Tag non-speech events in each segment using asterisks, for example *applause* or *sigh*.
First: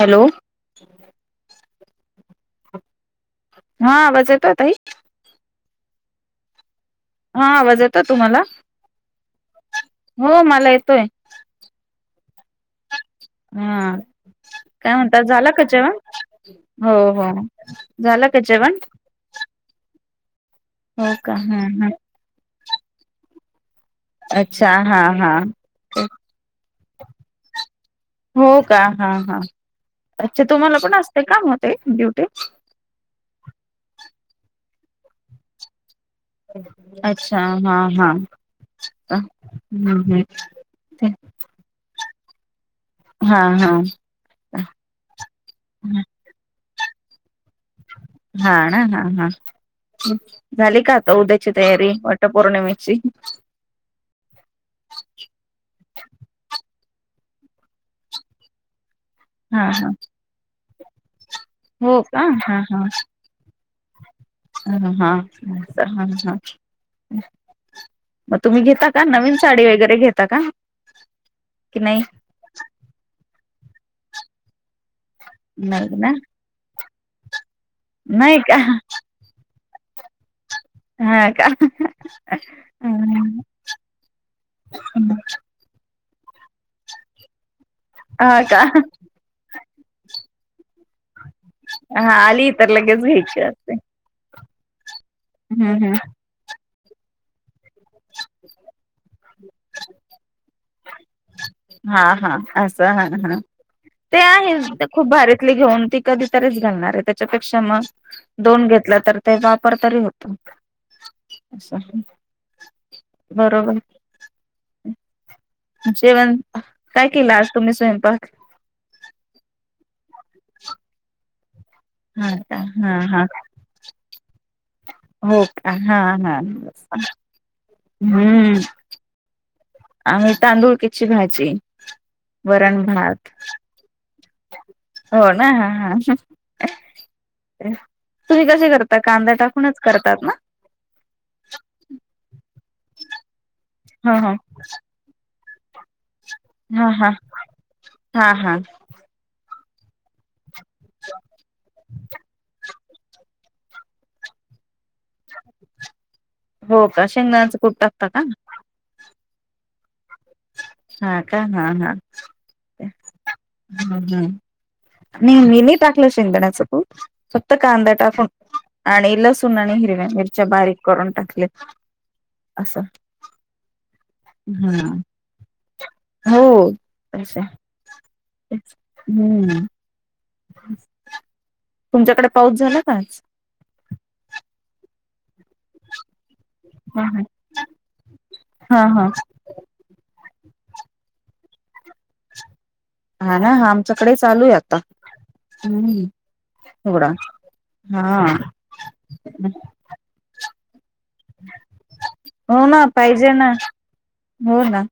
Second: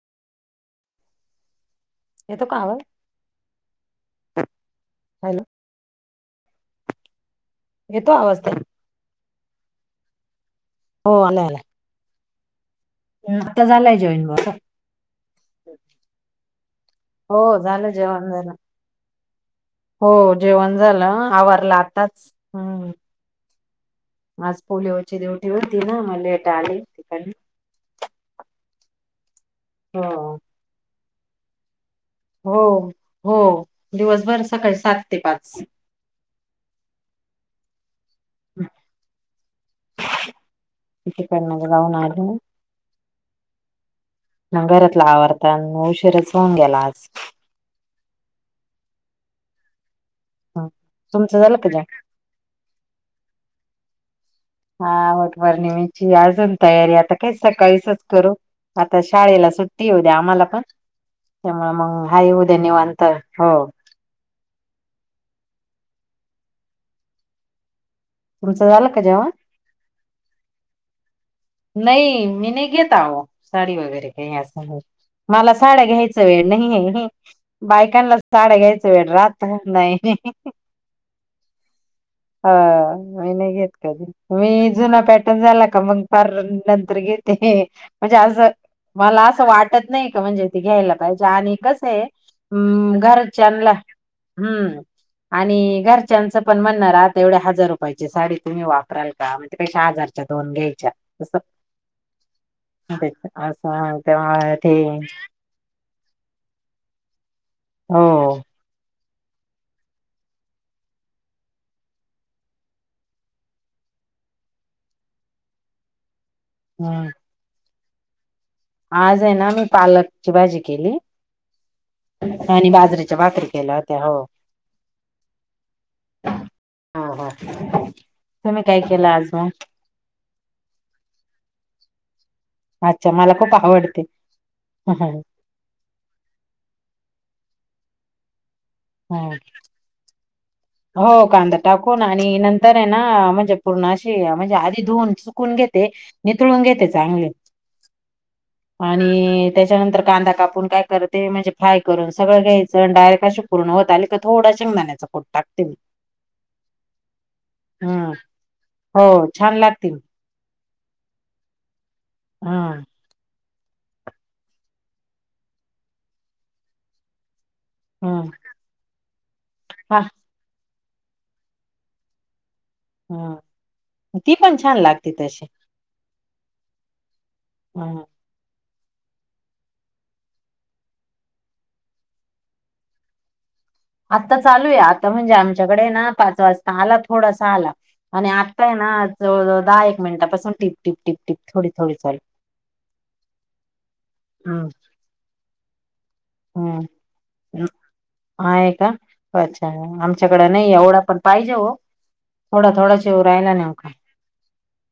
Hello. येतो का आवाज? हा आवाज येतो य ताई? हॅलो हा आवाज येतोय येतो आवाज तुम्हाला ताई हो मला येतोय हो आलाय आलाय नुकता हा झालंय जॉईन काय म्हणतात झाला का जेवण हो हो झालं झाला जेवण का झालं जेवण? हो जेवण झालं हो का हा आवारलं हा आताच हम्म आज अच्छा हा पोलीवेची हा डिवटी होती ना मग लेट आली तिकन हो का हा हा हो. अच्छा तुम्हाला पण असते कामते? हो हो दिवसभर सकाळी सात ते पाच अच्छा हा हा. अ हम्म हम्म ते तिकडनं *unintelligible* हा हा. ना घरातला आवरतान उशीराच होऊन गेला आज. हा ना हा हा हम्म. झाली का आता तुमचं उद्याची झालं का जेवण? तयारी वट पौर्णिमेची? हा वटवर्णिमीची अजून तैयारी आता काय सकाळीचच करू आता तर शाळेला हा सुट्टी हा येऊ द्या आम्हाला पण त्यामुळे हो मग का हाय उद्या निवांत हो हम्म हा ह हा. मग तुम्ही तुमचं झालं घेता का जेवण? नवीन साडी वगैरे घेता का? नाही मी घेता हो साडी वगैरे काही, मला साड्या नाही ना घ्यायच वेळ नाही हे. बायकांला नाही का साड्या घ्यायचं वेड राात. नाही, हा का ह म नाही घेत कधी मी जुना पॅटर्न झाला का मग, फार नंतर घेते म्हणजे आज. हा का मला असं वाटत नाही का म्हणजे ते घ्यायला पाहिजे आणि कस आहे. हा आली तर हम्म लगेच घरात घ्यायची चनला. असते हम्म हम्म आणि हम्म घरच्यांचं पण म्हणणार आता एवढ्या हजार रुपयाची साडी तुम्ही वाप लका म्हणजे पेशा आजारच्या दोन घ्यायच्या. असं हा हा असं हा त्याच्या- हा. असं ते तेव्हा ते आहे खूप भारीतली घेऊन ती कधीतरीच घालणार आहे त्याच्यापेक्षा, हो. दोन घेतल्या तर, ते वापर तरी होतो अस. बरोबर. जेवण हम्म काय केलं आज तुम्ही स्वयंपाक. आज आहे ना मी पालकची भाजी केली. हा का आणि बाजरीेच्या पातरी केल्या होत्या हो. ह. हो का हा हा हो हो हम्म. तुम्ही काय केलं आज मग आणि तांदुळ किची भाजी वरण अच्छा -भात. मला खूप आवडते. हम्म. हो ना ह ह तुम्ही कसे क. कांदा हम्म. टाकूनच करतात ना? हो कांदा टाकून आणि नंतर आहे ना म्हणजे ह पूर्णाशी ह म्हणजे आधी धुऊून चुकून घेत. ते नितळून घेते हा हा चांगले हा हा आणि त्याच्यानंतर कांदा कापून काय करते म्हणजे फाय करून सगळ घ्यायचं डायरेक्ट अशी पूर्ण होत आली का थड शेंगयचं कुट हम् हो का शेंगदाण्याचं कूट टाकता का हो छान लागतील. हा का हा हा. हा. हम हम् मी नाही टाकला शेंगदाण्याचा कूट. फक्त कांदा टाकून हम्म आणि लसूण आणि हा हिरव्या मिरच्या बारीक, करून टाकले असं हम्म ती पण छान हम्म. लागते तशी हो तस हम्म. हम्म. तुमच्याकडे पाऊस झाला का आज? आता चालू आहे आता म्हणजे आमच्याकडे ना पाच वाजता आला थोडासा आला आणि आत्ताय हा ना हा दहा एक मिनिटापासून टिप टीप टिप टिप. थोडी थोडी चाल. हा ना हा आमच्याकडे चालू आहे आता हम्. हम् आहे का अच्छा आमच्याकड नाही एवढा. पाहिजे हो. हो थोडा ना थोडा येऊ पाहिजे ना राहिला नेमका हो ना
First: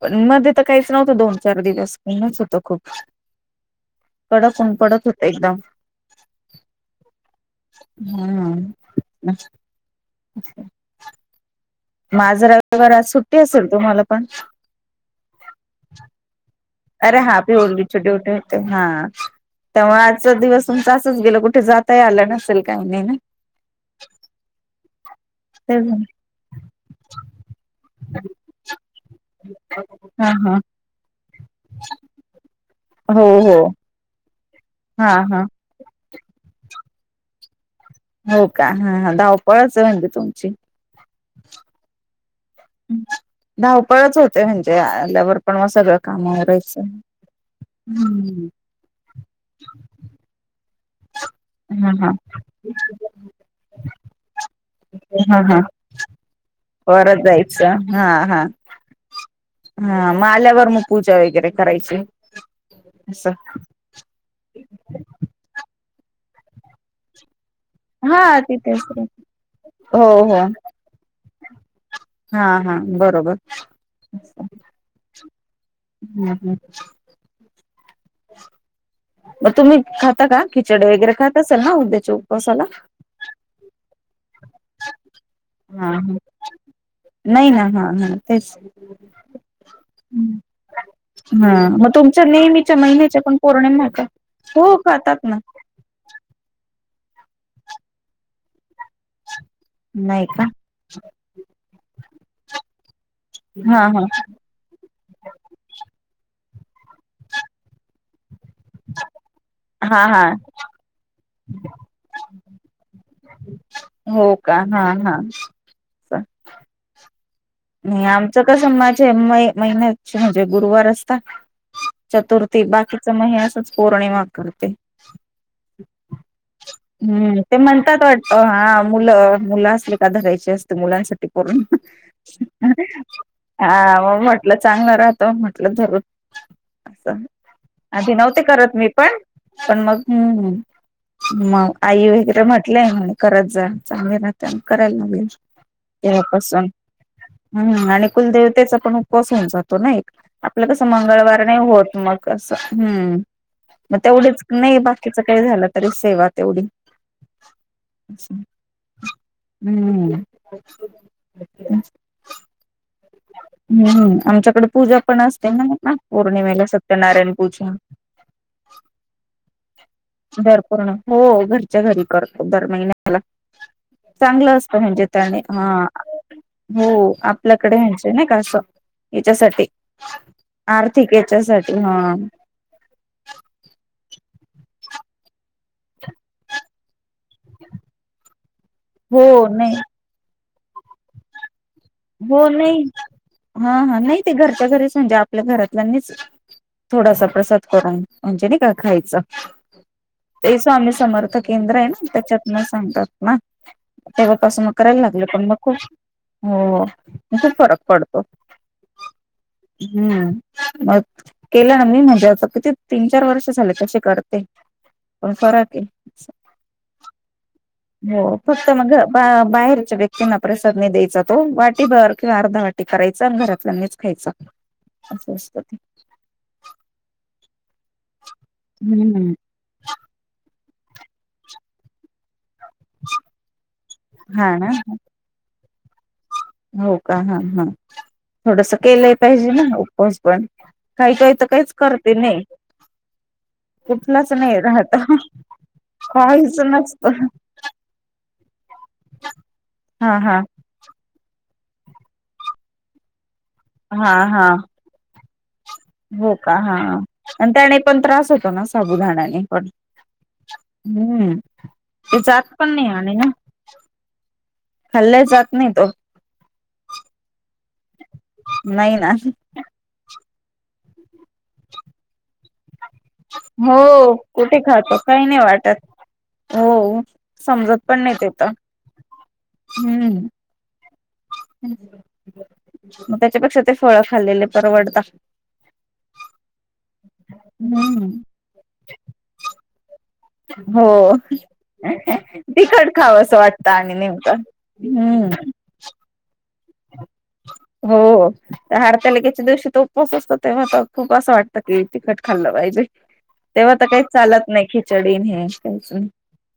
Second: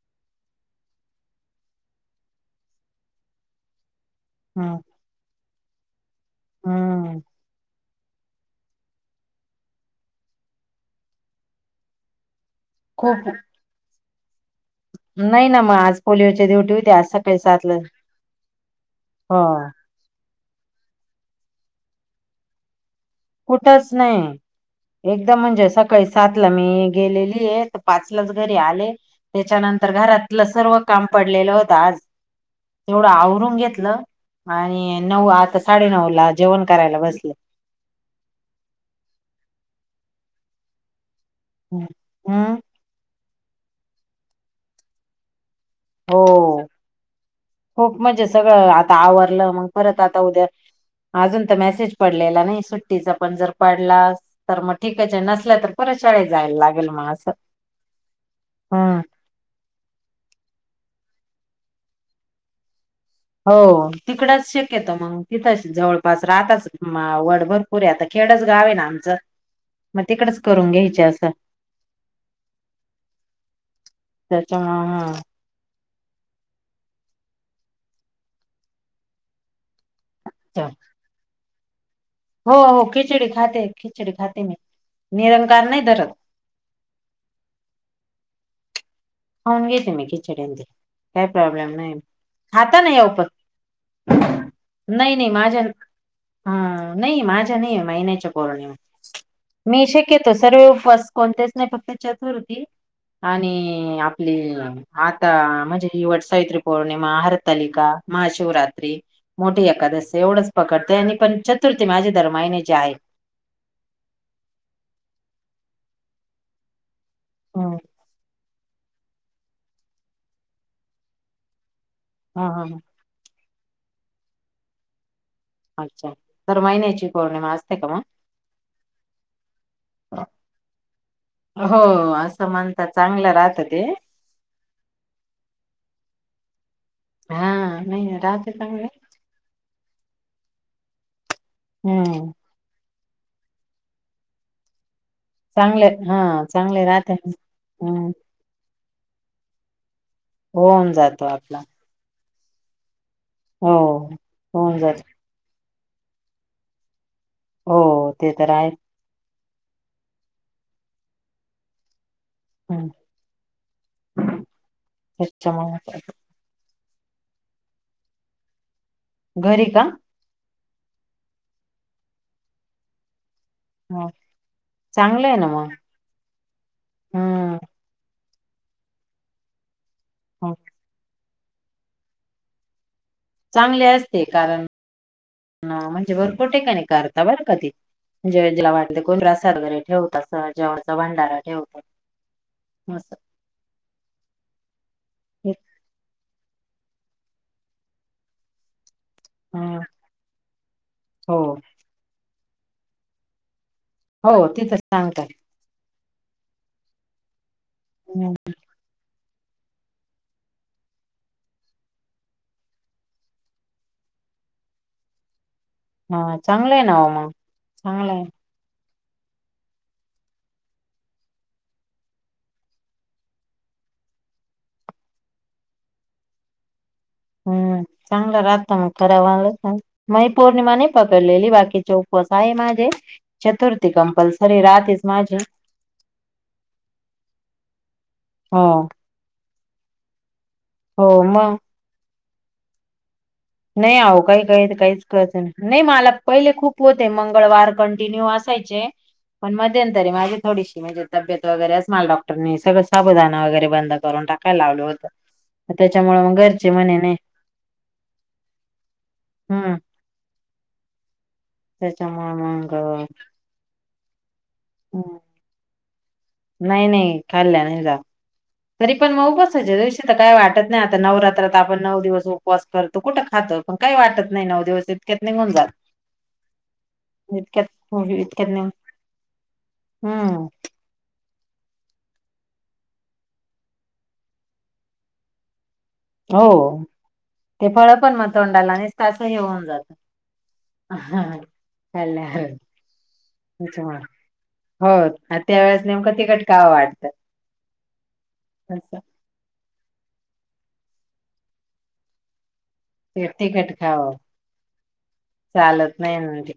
पण मध्ये तर काहीच नव्हतं दोन चार दिवस उणच होत खूप कडकून हम्म पडत होत एकदम. हम्म. हम् माझर विवार आज खूप सुट्टी असेल तुम्हाला पण, नाही ना मग आज पोलिओच्या ड्यूवटी होती. आज अरे हा सकाळी सातला पीओलीची होते हा हो तेव्हा आजचा दिवस तुमचा अस. गे कुठे जाता आला नसेल काय? कुठच नाही. एकदम म्हणजे ते सकाळी सात ला मी गेलेली आहे पाच लाच घरी आले. त्याच्यानंतर हा घरातलं हा सर्व काम पडलेलं होत. आज तेवढं हो आवरून हो घेतलं. आणि हा नऊ हा आता साडेनऊ ला जेवण करायला बसले. हो का हा धावपळच म्हणती तुमची. हम, हम. धावपळच होते म्हणजे, आल्यावर पण मग सगळं हो काम आवरायचं. खूप म्हणजे हम्म सगळं, आता आवरलं मग परत आता उद्या अजून तर हा मेसेज हा पडलेला नाही, सुट्टीचा पण जर पडला तर मग ठीक हा नसल्या हा तर परतच्या परत जायचं हा, हा, हम्म. हा म आल्यावर. मग पूजा वगैरे करायची. असं हो तिकडच शिक्यतो येत मग तिथंच जवळपास राहातच वडभर पुरे आता हा खेडच गाव आहे तिथेच ना की. आमचं, मग हो तिकडच हो करून घ्यायच असं. हा हा बरोबर. त्याच्यामुळे हम्म हम. मग तुम्ही खाता का, खिचड वगैरे खात असाल ना उद हो, हो. खिचडी खाते. खिचडी खाते. मी निरंकार नाही हा, धरत ह, नाही ना हा, हा तेच. खाऊन घेते मी खिचडी आणि ते. काही हा प्रॉब्लेम मग नाही तुमच्या नेहमीच्या खाता नाही महिन्याच्या पण पौर्णिम का हो नाही खातात नाही ना. माझ्या हा नाही माझ्या नाही महिन्याच्या पौर्णिमा. मी नाही शक्यतो का सर्व उपवास कोणतेच नाही फक्त चतुर्थी हा आणि हा आपली आता म्हणजे वटसावित्री पौर्णिमा, हरतालिका, महाशिवरात्री. मोठी हा एकादस, हा एवढंच पकडते, आणि पण चतुर्थी माझ्या दरमहिन्याची आहे. हो का, हा, हा. हम्म. नाही आमचं कसं, माझ म महिन्या म्हणजे गुरुवार असतात. हा चतुर्थी हा हा. बाकीच मे हे असच पौर्णिमा करते. अच्छा तर महिन्याची हम्म पौर्णिमा ते असते का म्हणतात मग वाटत. हा मुलं-मुलं असली का धरायची असते मुलांसाठी करून. हो अस हा मग म्हटलं चांगलं राहतं म्हटलं धरू. असं हा आधी नाही नव्हते राहते करत चांगले मी पण. पण मग हम्, मग आई हम्म वगैरे म्हटलंय ह्यांना. करत जा, चांगली राहते, करायला नको चांगले हा, चांगले राहते. ह आणि कुलदेवतेचा पण उपवास होऊन जातो ना एक, आपलं कसं होऊन जातो मंगळवार नाही आपला होत मग. कस हम्म, हो मग तेवढीच होऊन नाही जात बाकीच काही झालं तरी सेवा तेवढी. हो ते तर आहे. हम. हम्म. हम्म आमच्याकडे पूजा पण असते ना, ना त्याच्यामुळे पौर्णिमेला स सत्यनारायणपूजा. घरि का. भर पूर्ण, हो घरच्या घरी करतो दर महिन्याला. चांगलं असत म्हणजे, त्या चांगलं आहे ना मग हा हो हम्म आपल्याकडे म्हणजे ना. याच्यासाठी, आर्थिक याच्यासाठी हा. चांगले असते कारण, म्हणजे भरपूर ठेकााणी कर बरं का ती, म्हणजे जला वाट कोरास हो नाही वगैरे ठेवतात, जेवचा भंडारा ठेवत हो नाही हा हा नाही ते घरच्या, -घरीच म्हणजे आपल्या घरातल्यांनीच. थोडासा प्रसाद करून, म्हणजे नाही का खायच. हम्म ते स्वामी समर्थ हो केंद्र आहे ना, त्याच्यात म सांगतात ना. हो तेव्हापासून मग तिथं करायला लागलं, सांगतात पण मग खूप हो खूप फरक पडतो. हम्म मग केलं ना म्हणजे त किती तीन-चार वर्ष झाले तसे करते. परत. हा चांगलं आहे नवा मग. चांगलं हो आहे तस. बाहेरच्या व्यक्तींना प्रसाद नाहीं द्यायचा तो वाटीर किंवा अर्धा वाटी करायचा, घरातल्या. खायच अस असत ते. हम् चांगला राहता मग, खरा हम्म वाला म पौर्णिमा नाही पकडलेली बाकी चौक वास. काय माझे चतुर्थी हा कंपल्सरी ना रातीच माझे. हो का? हा हा हो थोडस केलंय पाहिजे ना उपवास पण. हो काही काय तर मग काहीच करते नाही. नाही आओ, कुठलाच काही नाही काही तर राहत काहीच करत नाही नाही मला पहिले काहीच खूप नसत होते. मंगळवार कंटिन्यू आस पाहिजे, पण मध्यंतरी हा माझी हा थोडीशी म्हणजे तबेत बऱ्याच मला डॉक्टरनी सगळं साबूदाना वगैरे बंद हा करून हा टाकायला लावलं होतं. त्याच्यामुळे हो मग का? घरचे हा म्हणे नाही हा त्याने पण त्रास हो तो ना, साबुदाणाने पण हम्म हम्म ते त्याच्यामुळे जात पण मग अ, नाही आणि ना हम्म, खाल्ल्या जात नाही तो नाही नाही खाल्ल्या नाही जात, तरी नाही ना पण मग उपा सायच्या दिवशी तर काय वाटत? टत नाही आता, नवरात्रात आपण नऊ दिवस उपवास करतो कुठं खातं? पण काही हो वाटत नाही कुठे नऊ दिवस खातो इतक्यात काही नाही निघून जात. वाटत हो इतक्यात हो इतक्यात निवून. हुं. मग त्याच्यापेक्षा ते फळ खाल्लेले परवडता. हो ते फळ पण हम्म मग, तोंडाला नीसता आस हे होऊन जात. हो. खाल्ल्यावर तिखट खावं असं वाटतं आणि त्याच्यामुळे नेमकं हो हुं. त्यावेेळेस नेमकं तिखट खावं वाटतं हो असं. हरतालीकेच्या दिवशी तो उपवास करतोय म आता खूप असं वाटतं की, तिखट खाल्लं पाहिजे. ते तिखट तेव्हा तर काही खावं चालत नाही, खिचडी न हे काहीच चालत नाही. ना ते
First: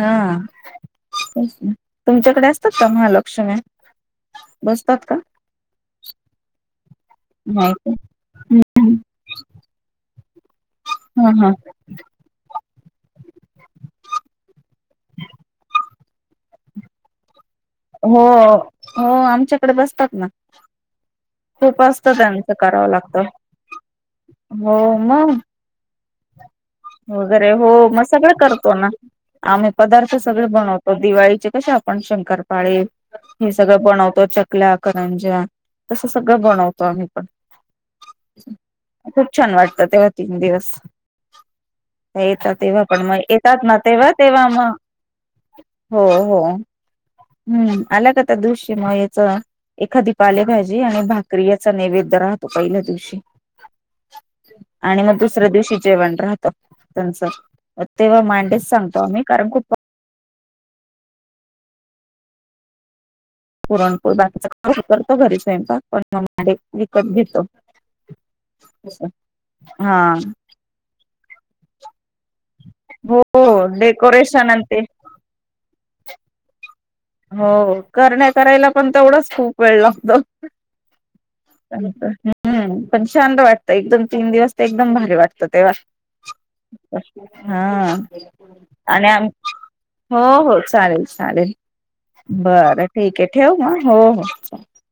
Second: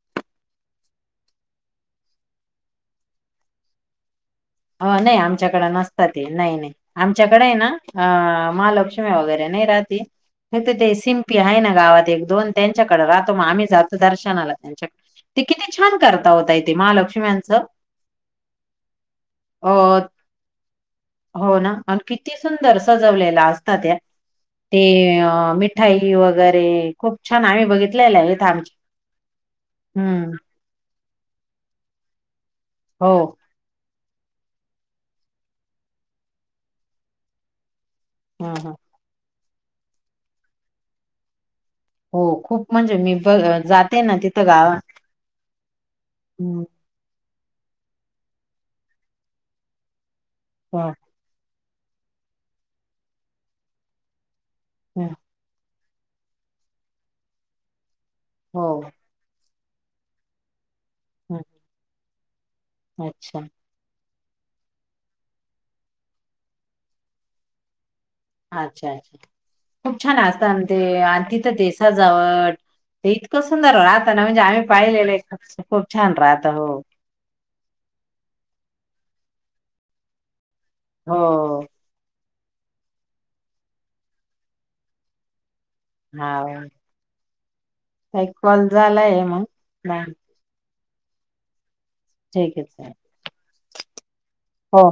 हा. तुमच्याकडे असतात का महालक्षुम्या? हो नाही आमच्याकड नसतात ते, नाही नाही. आमच्याकडे हाये ना? नाही अ हा महालक्ष्मी वगैरे नाही रहाती. तिथं ते शिपिं हा आहे ना गावात एक-दोन, त्यांच्याकडे राहतो मग आम्ही जातो दर्शनाला. त्यांच्या ते किती छान करता ओ ताई महालक्ष्म्यांचं. हो हो आमच्याकडे अ बसतात ना. हो ना खूप आणि असतं किती त्यांचं सुंदर करावं लागतं सजवलेला असता त्या. हो ते मग मिठाई वगैरे खूप छान वगैरे आम्ही हो मग बघितलेला सगळं येथ करतो आमच्या ना आम्ही पदार्थ हम्म सगळे बनवतो, दिवाळीचे कसे आपण शंकरपाळे हो हे सगळं बनवतो. तो चकल्या, करंजा, तसं सगळं बनवतो आम्ही पण. हम्म हम. खूप छान वाटतं तेव्हा तीन दिवस हो येता खूप तेव्हा म्हणजे पण म मी ब येतात ना जाते तिथं तेव्हा-तेव्हा मग. गावात हो हो. हं, हम्म, आला काता दृश्यम याच एखादी हो पालेभाजी आणि भाकरी या. नैवेद राहतो, पहिल्या दिवशी, आणि हं, मग दुसऱ्या दिवशी जेवण राहत त्यांच, तेव्हा हो मांडेच सांगतो आम्ही कारण खूप हो. अच्छा. बाकीचा का करतो घरी स्वयंपाक, पण मी विकत घेतो. अच्छा-अच्छा खूप हा छान असत, ते तिथं देसा सजावट. ते हो इतकं सुंदर राहतना म्हणजे डेकोरेशन आणि आम्ही ते पाहिलेलं आहे म्हणजे खूप छान राहत, हो. हो करण्या करायला पण तेवढंच खूप वेळ लागतो. हो. हम्म पण छान वाटतं, एकदम तीन दिवस ते एकदम भारी वाटत तेव्हा. हा हा ताई कॉल आणि झालाय आम मग नाही हो हो. चालेल चालेल ठीक आहे बरं चालेल ठीक आहे. ठेऊ म? हो हो चालेल. हो